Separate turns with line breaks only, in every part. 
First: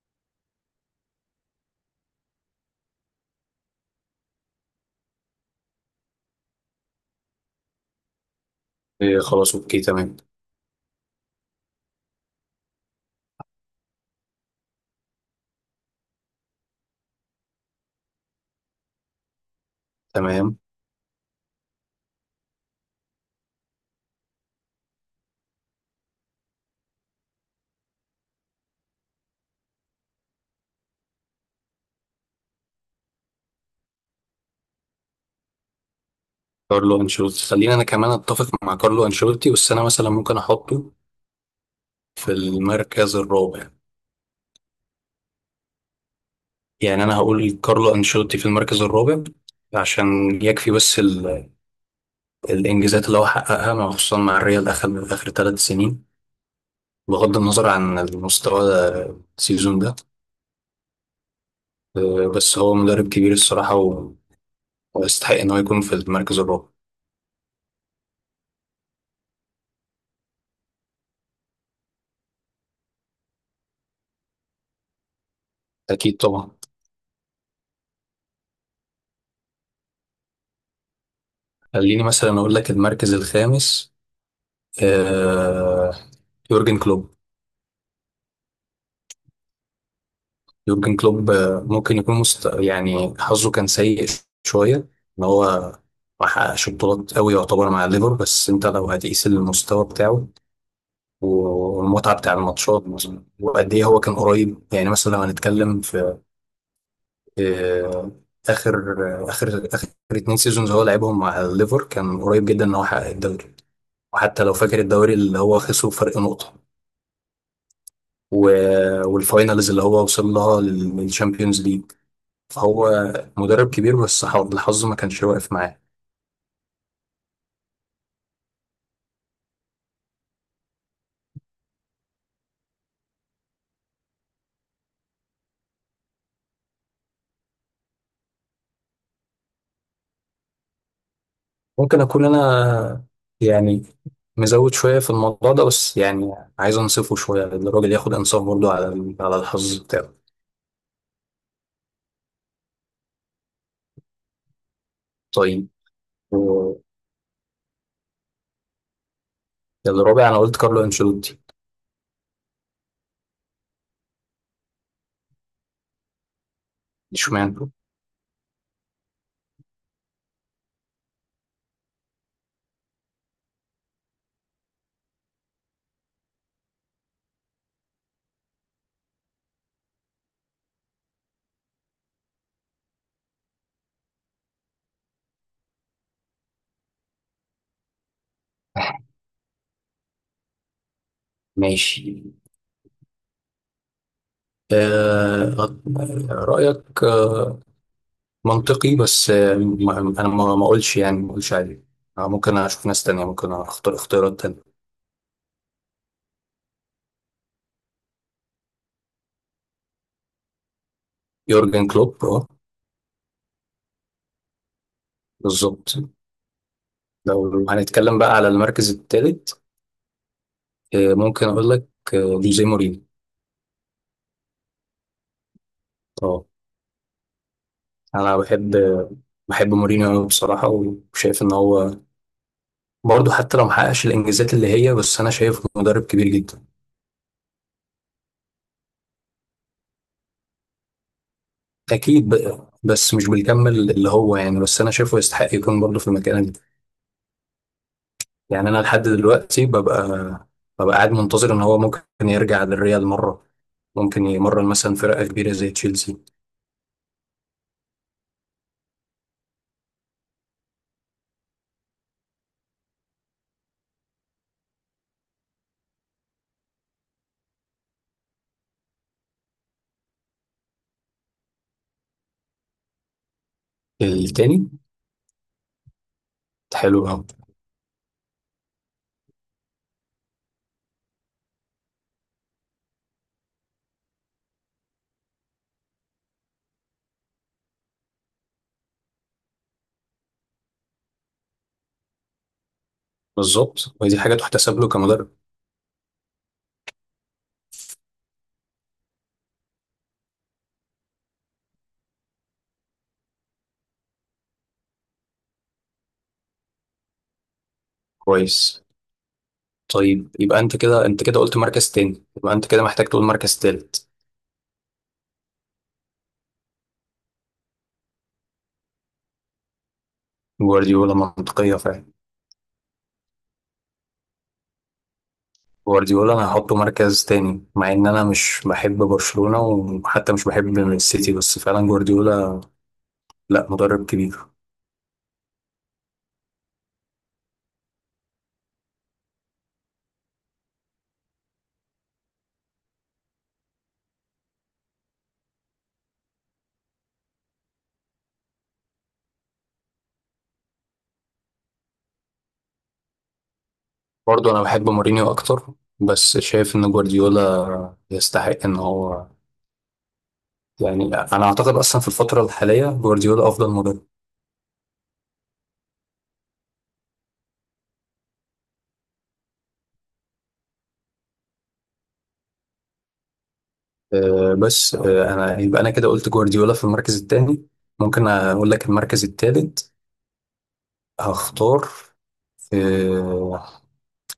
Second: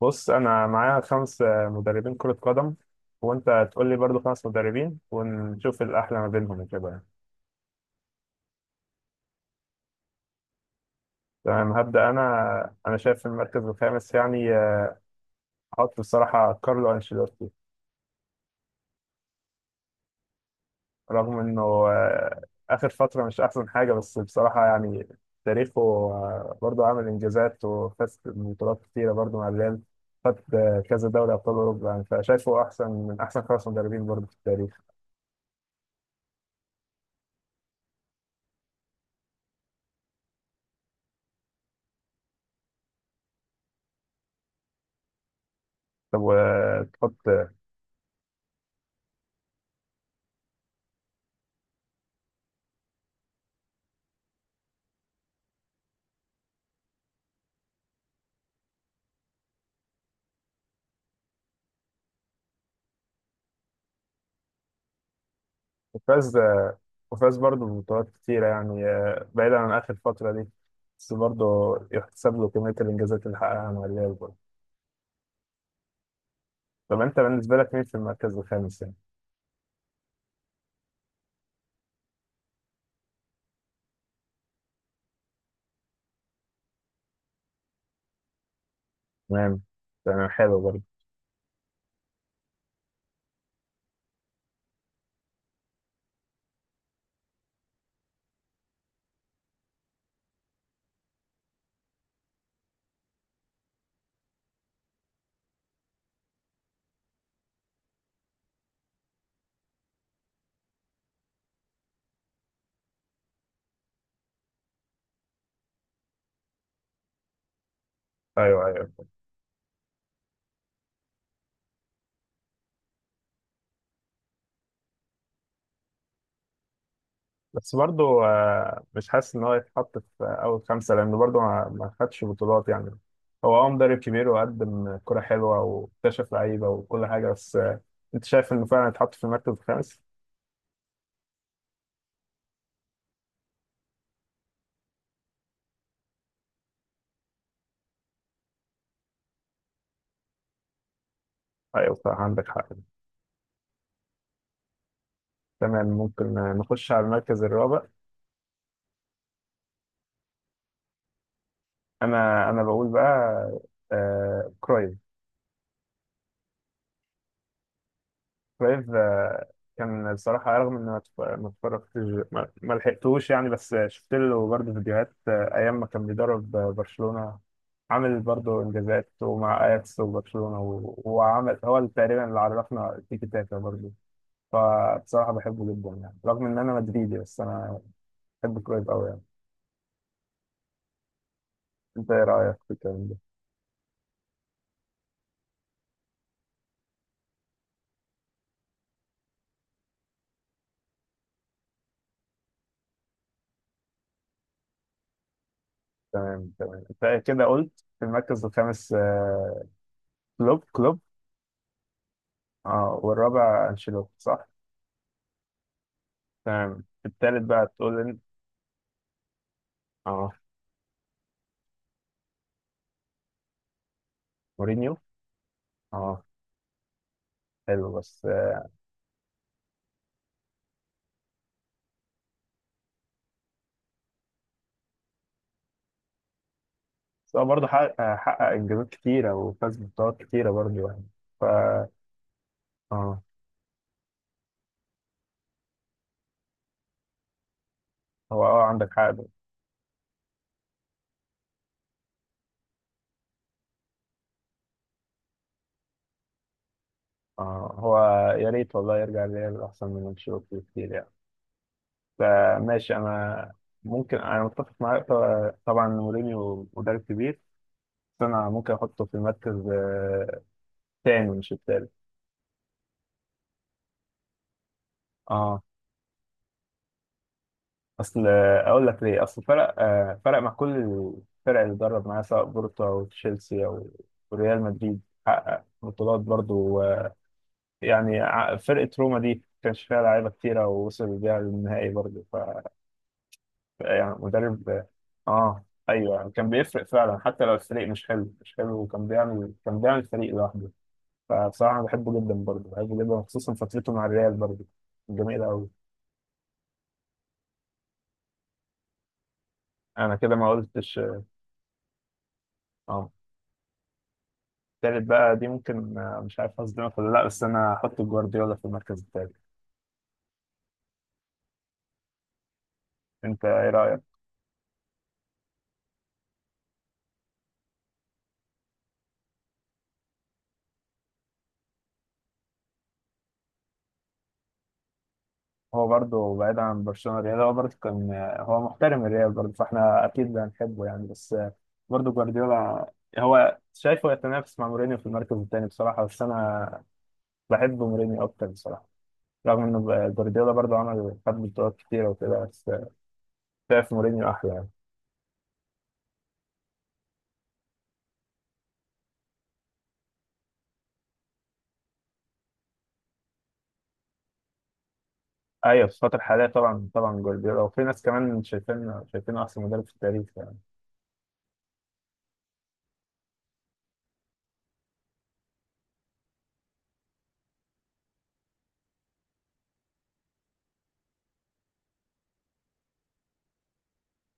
بص انا معايا خمس مدربين كرة قدم وانت تقول لي برضو خمس مدربين ونشوف الاحلى ما بينهم وكده يعني.
إيه خلاص اوكي تمام
تمام هبدأ انا شايف في المركز الخامس يعني احط بصراحة كارلو انشيلوتي
تمام.
رغم انه آه، اخر فترة مش احسن حاجة بس بصراحة يعني تاريخه برضو عامل انجازات وفاز ببطولات كتيرة برضو مع الريال. خد كذا دوري ابطال اوروبا يعني فشايفه احسن من احسن خمس مدربين برضو في التاريخ.
كارلو انشيلوتي، خلينا، انا كمان اتفق مع كارلو انشيلوتي، بس انا مثلا ممكن احطه في المركز الرابع.
طب
يعني انا
وتحط
هقول كارلو انشيلوتي في المركز الرابع عشان يكفي بس الانجازات اللي هو حققها خصوصا مع الريال اخر اخر 3 سنين، بغض النظر عن المستوى السيزون ده. بس هو مدرب كبير الصراحة ويستحق ان هو يكون في
وفاز
المركز الرابع.
وفاز برضه ببطولات كتيرة يعني بعيدا عن آخر فترة دي، بس برضه يحتسب له كمية الإنجازات اللي حققها مع الريال برضه.
اكيد طبعا.
طب أنت بالنسبة لك مين في المركز الخامس يعني؟
خليني مثلا اقول لك المركز الخامس، آه، يورجن كلوب.
تمام. تمام حلو برضه.
يورجن كلوب ممكن يكون يعني حظه كان سيء شوية، ان هو ما حققش بطولات قوي يعتبر مع الليفر، بس انت لو هتقيس المستوى بتاعه والمتعة بتاع الماتشات وقد ايه هو كان قريب. يعني مثلا لو هنتكلم في آه، اخر اخر 2 سيزونز هو لعبهم مع الليفر، كان قريب جدا ان هو يحقق الدوري، وحتى لو فاكر الدوري اللي هو خسره فرق نقطة و...
أيوه أيوه.
والفاينلز اللي هو وصل لها للشامبيونز ليج. هو مدرب كبير بس الحظ ما كانش واقف معاه.
بس برضه مش حاسس إن هو يتحط في أول خمسة لأنه برضه ما خدش بطولات يعني. هو أه مدرب كبير وقدم كرة حلوة واكتشف لعيبة وكل حاجة، بس أنت شايف إنه فعلا يتحط في المركز الخامس؟
ممكن اكون انا يعني مزود شويه في الموضوع ده، بس يعني عايز انصفه شويه لأن الراجل ياخد انصاف برضه على على الحظ بتاعه.
أيوه صح عندك حق.
طيب.
تمام، ممكن
و-
نخش على المركز الرابع.
الرابع انا قلت كارلو انشيلوتي.
انا بقول بقى آه كرايف.
اشمعنى؟
كرايف. كان بصراحة رغم اني ما اتفرجتش، ما لحقتوش يعني، بس شفت له برضه فيديوهات آه ايام ما كان بيدرب برشلونة. عامل برضه انجازات ومع اياكس وبرشلونة، وعمل هو اللي تقريبا اللي عرفنا التيكي تاكا برضه. فبصراحة بحبه جدا يعني رغم ان انا مدريدي بس انا بحب كرايف قوي يعني. انت
ماشي.
ايه رأيك في الكلام ده؟
آه، رايك آه منطقي، بس آه انا ما اقولش، يعني ما اقولش عليه. آه، ممكن اشوف ناس تانية، ممكن اختار اختيارات تانية.
تمام تمام. انت كده قلت في المركز الخامس كلوب.
يورجن كلوب، اه.
اه والرابع انشيلوتي صح.
بالظبط.
تمام. في التالت
لو
بقى تقول
هنتكلم
ان
بقى على المركز الثالث،
اه
ممكن اقول لك آه، جوزيه مورينيو.
مورينيو. اه
اه،
حلو بس
انا بحب، بحب مورينيو أوي بصراحه، وشايف ان هو برضه حتى لو محققش الانجازات اللي هي، بس انا شايفه مدرب كبير جدا.
بس هو برضه حقق حقق انجازات كتيره وفاز ببطولات كتيره برضه يعني ف.
اكيد بقى، بس
اه
مش بالكم اللي هو، يعني بس انا شايفه يستحق يكون برضه في المكان ده.
هو اه
يعني انا
عندك
لحد
حق ده.
دلوقتي ببقى، ببقى قاعد منتظر ان هو ممكن يرجع للريال مره، ممكن يمرن مثلا فرقه كبيره زي تشيلسي.
اه هو يا ريت والله يرجع للريال احسن من انشيلوتي كتير يعني. فماشي انا ممكن انا متفق معاك، طبعا مورينيو مدرب كبير، بس انا ممكن احطه في المركز تاني مش التالت.
التاني.
اه
حلو قوي.
اصل اقول لك ليه، اصل فرق فرق مع كل الفرق اللي درب معاها سواء بورتو او تشيلسي او ريال مدريد، حقق بطولات برضو يعني فرقة روما دي كانش فيها لعيبة كتيرة ووصل بيها للنهائي برضو ف.
بالظبط،
يعني
ودي حاجه تحتسب
مدرب
له كمدرب.
اه ايوه كان بيفرق فعلا حتى لو الفريق مش حلو، وكان بيعمل فريق لوحده. فبصراحة أنا بحبه جدا برضو، بحبه جدا خصوصا فترته مع الريال برضو جميلة أوي.
كويس.
أنا
طيب
كده ما
يبقى انت
قلتش.
كده، انت كده قلت مركز تاني، يبقى انت كده محتاج
اه.
تقول مركز تالت.
التالت بقى دي ممكن مش عارف هصدمك ولا لا، بس انا هحط جوارديولا في المركز التالت.
جوارديولا منطقية فعلا.
انت ايه رأيك؟
جوارديولا انا هحطه مركز تاني، مع ان انا مش بحب برشلونة وحتى مش بحب السيتي، بس فعلا جوارديولا، لا مدرب كبير.
هو برضه بعيد عن برشلونة الريال، هو برضه كان هو محترم الريال برضه فاحنا اكيد هنحبه يعني، بس برضه جوارديولا هو شايفه يتنافس مع مورينيو في المركز التاني بصراحة، بس انا بحب مورينيو اكتر بصراحة رغم ان جوارديولا برضه عمل خد بطولات كتيرة وكده، بس شايف مورينيو احلى
برضه انا
يعني.
بحب مورينيو اكتر، بس شايف ان جوارديولا يستحق ان هو، يعني انا اعتقد اصلا في الفترة الحالية جوارديولا افضل مدرب.
ايوه في الفترة الحالية طبعا طبعا جوارديولا، وفي ناس كمان شايفينه احسن مدرب في التاريخ يعني.
أه بس أه انا يبقى انا كده قلت جوارديولا في المركز التاني. ممكن اقول لك المركز التالت، هختار، آه،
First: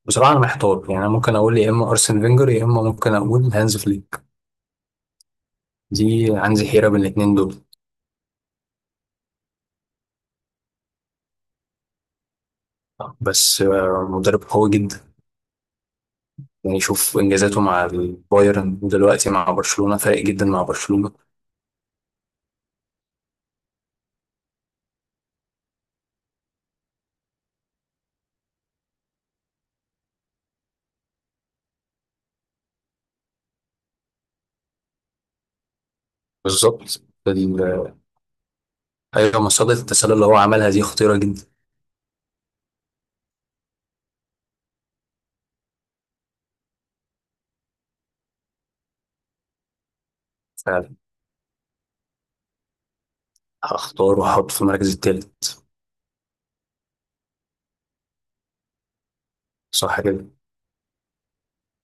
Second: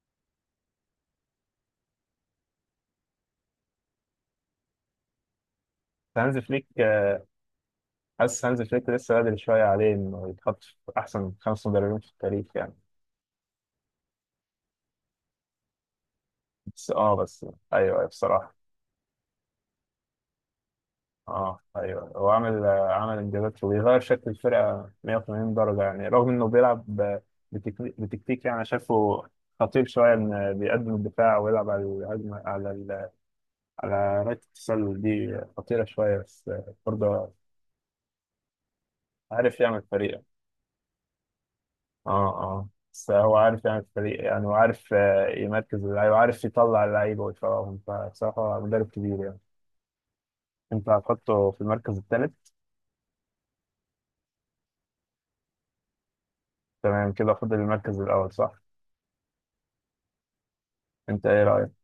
بصراحة أنا محتار، يعني أنا ممكن أقول يا إما أرسن فينجر يا إما ممكن أقول هانز فليك. دي،
هانز
عندي
فليك
حيرة بين الاتنين دول.
حاسس هانز فليك لسه بدري شوية عليه إنه يتحط في أحسن خمس مدربين في التاريخ يعني.
بس آه، مدرب قوي جدا، يعني
بس أه
شوف
بس
إنجازاته مع
أيوه أيوه بصراحة.
البايرن ودلوقتي مع برشلونة، فارق جدا مع برشلونة.
أه أيوه هو عامل إنجازات وبيغير شكل الفرقة 180 درجة يعني، رغم إنه بيلعب بتكتيك يعني شايفه خطير شوية إن بيقدم الدفاع ويلعب على الهجمة على على رايت التسلل دي خطيرة شوية، بس
بالظبط.
برضه
ال- آه، أيوة،
عارف
مصيدة
يعمل
التسلل
فريق.
اللي هو عملها دي خطيرة جدا.
اه اه بس هو عارف يعني الفريق يعني وعارف يمركز اللعيبه وعارف يطلع اللعيبه ويفرقهم، فبصراحه مدرب كبير يعني. انت
فعلا.
هتحطه في المركز الثالث.
هختار وأحط في المركز التالت.
تمام كده فاضل المركز الاول صح.
صح كده.
انت ايه رايك.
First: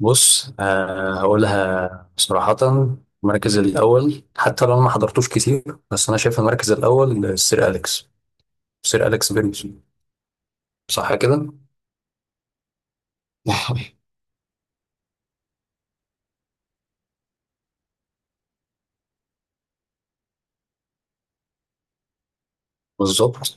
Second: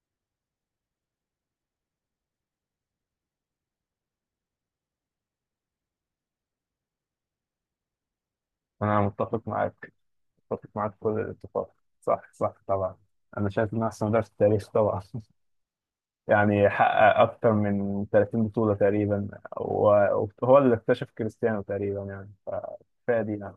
بص، آه هقولها صراحة، المركز الأول حتى لو أنا ما حضرتوش كتير، بس أنا شايف المركز الأول السير أليكس.
انا
سير أليكس
متفق
فيرجسون.
معاك، متفق معاك كل
صح كده؟
الاتفاق. صح صح طبعا. انا شايف
صح.
انه احسن مدرب في التاريخ طبعا يعني حقق اكتر من 30 بطوله تقريبا وهو اللي اكتشف كريستيانو تقريبا يعني فكفايه
بالظبط.
دي يعني.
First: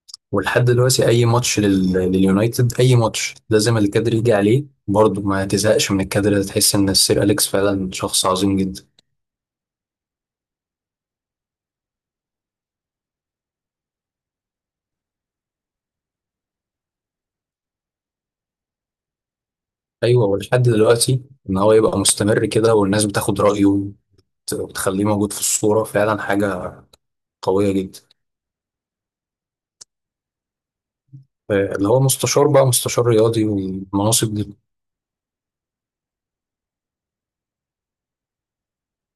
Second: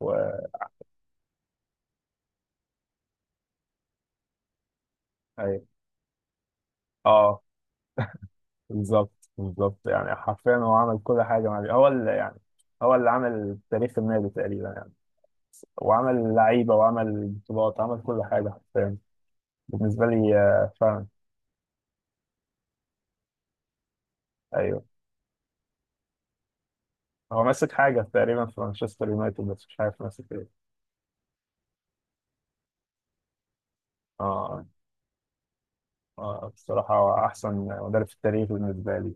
و...
ولحد دلوقتي أي ماتش لليونايتد، أي ماتش لازم الكادر يجي عليه برضه، ما
أيوة.
تزهقش من الكادر ده، تحس إن السير
اه
أليكس فعلا شخص عظيم جدا.
بالظبط بالظبط يعني حرفيا هو عمل كل حاجة مع النادي. هو اللي يعني هو اللي عمل تاريخ النادي تقريبا يعني، وعمل لعيبة وعمل بطولات عمل كل حاجة حرفيا بالنسبة
أيوه،
لي
ولحد
فعلا.
دلوقتي إن هو يبقى مستمر كده، والناس بتاخد رأيه
أيوه
وتخليه موجود في الصورة، فعلا حاجة
هو
قوية
ماسك
جدا.
حاجة تقريبا في مانشستر يونايتد بس مش عارف ماسك إيه.
اللي هو مستشار بقى، مستشار رياضي والمناصب دي.
آه بصراحة هو أحسن مدرب في التاريخ بالنسبة لي.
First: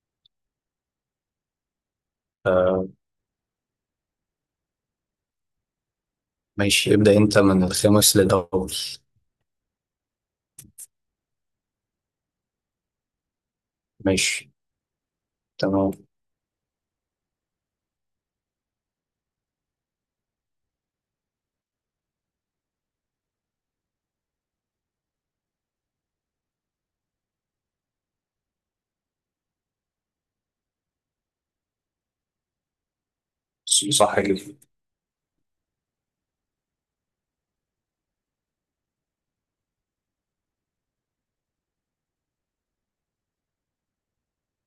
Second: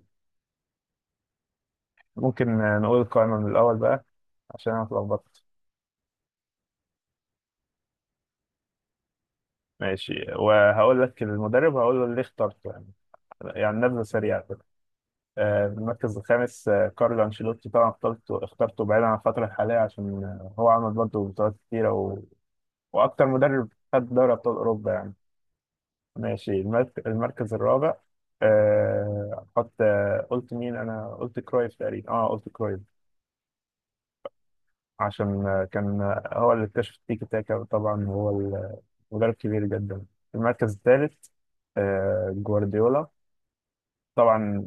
ممكن نقول القائمة من الأول بقى عشان أنا اتلخبطت.
ماشي. ابدأ انت من الخامس للأول.
ماشي وهقول لك المدرب وهقول له ليه اخترته يعني نبذة سريعة.
ماشي. تمام.
المركز الخامس كارلو أنشيلوتي طبعا، اخترته بعيدا عن الفترة الحالية عشان هو عمل برضه بطولات كتيرة وأكتر مدرب خد دوري أبطال أوروبا يعني. ماشي المركز الرابع أحط قلت مين، أنا قلت كرويف تقريبا، أه قلت كرويف
صح كده.
عشان كان هو اللي اكتشف التيكي تاكا طبعا، هو مدرب كبير جدا. المركز الثالث جوارديولا طبعا،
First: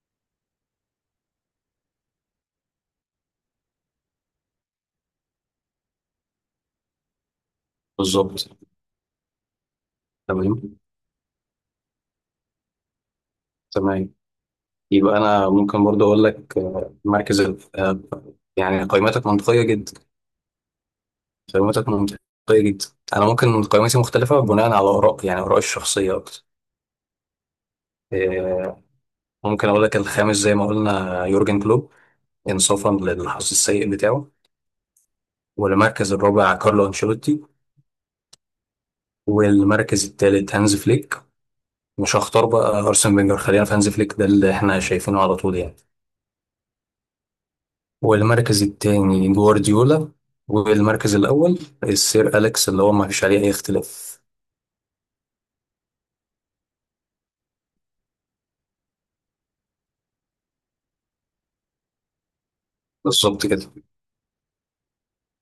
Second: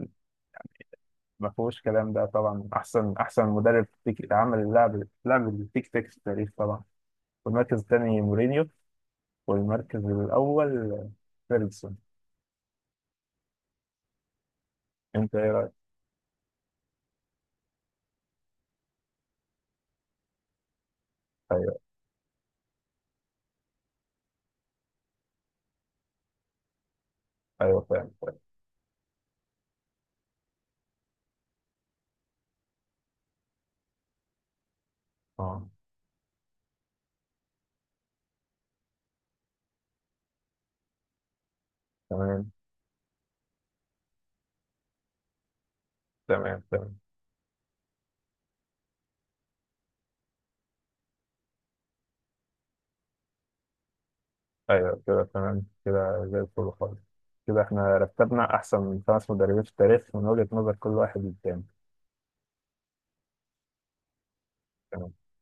ما فيهوش كلام ده طبعا، احسن مدرب عمل لعب التيك تاك في التاريخ طبعا. والمركز الثاني
بالظبط.
مورينيو، والمركز
تمام
الاول فيرجسون.
تمام. يبقى
انت
أنا
ايه رايك؟
ممكن برضه أقول لك آه، يعني قيمتك منطقية جدا.
ايوه
قيمتك منطقية جدا. أنا ممكن قيمتي مختلفة بناء على آراء، يعني آرائي الشخصية أكتر.
ايوه فاهم فاهم
آه، ممكن أقول لك الخامس زي ما قلنا يورجن كلوب، إنصافا للحظ السيء بتاعه.
اه
والمركز الرابع كارلو أنشيلوتي. والمركز الثالث هانز فليك، مش هختار
تمام
بقى ارسن فينجر، خلينا في هانز فليك ده اللي احنا شايفينه على طول يعني.
تمام تمام
والمركز الثاني جوارديولا. والمركز الاول السير اليكس، اللي هو ما فيش عليه اي اختلاف.
ايوه كده تمام كده زي الفل خالص. كده احنا رتبنا احسن خمس مدربين في التاريخ من وجهة نظر كل واحد للتاني.
بالظبط كده.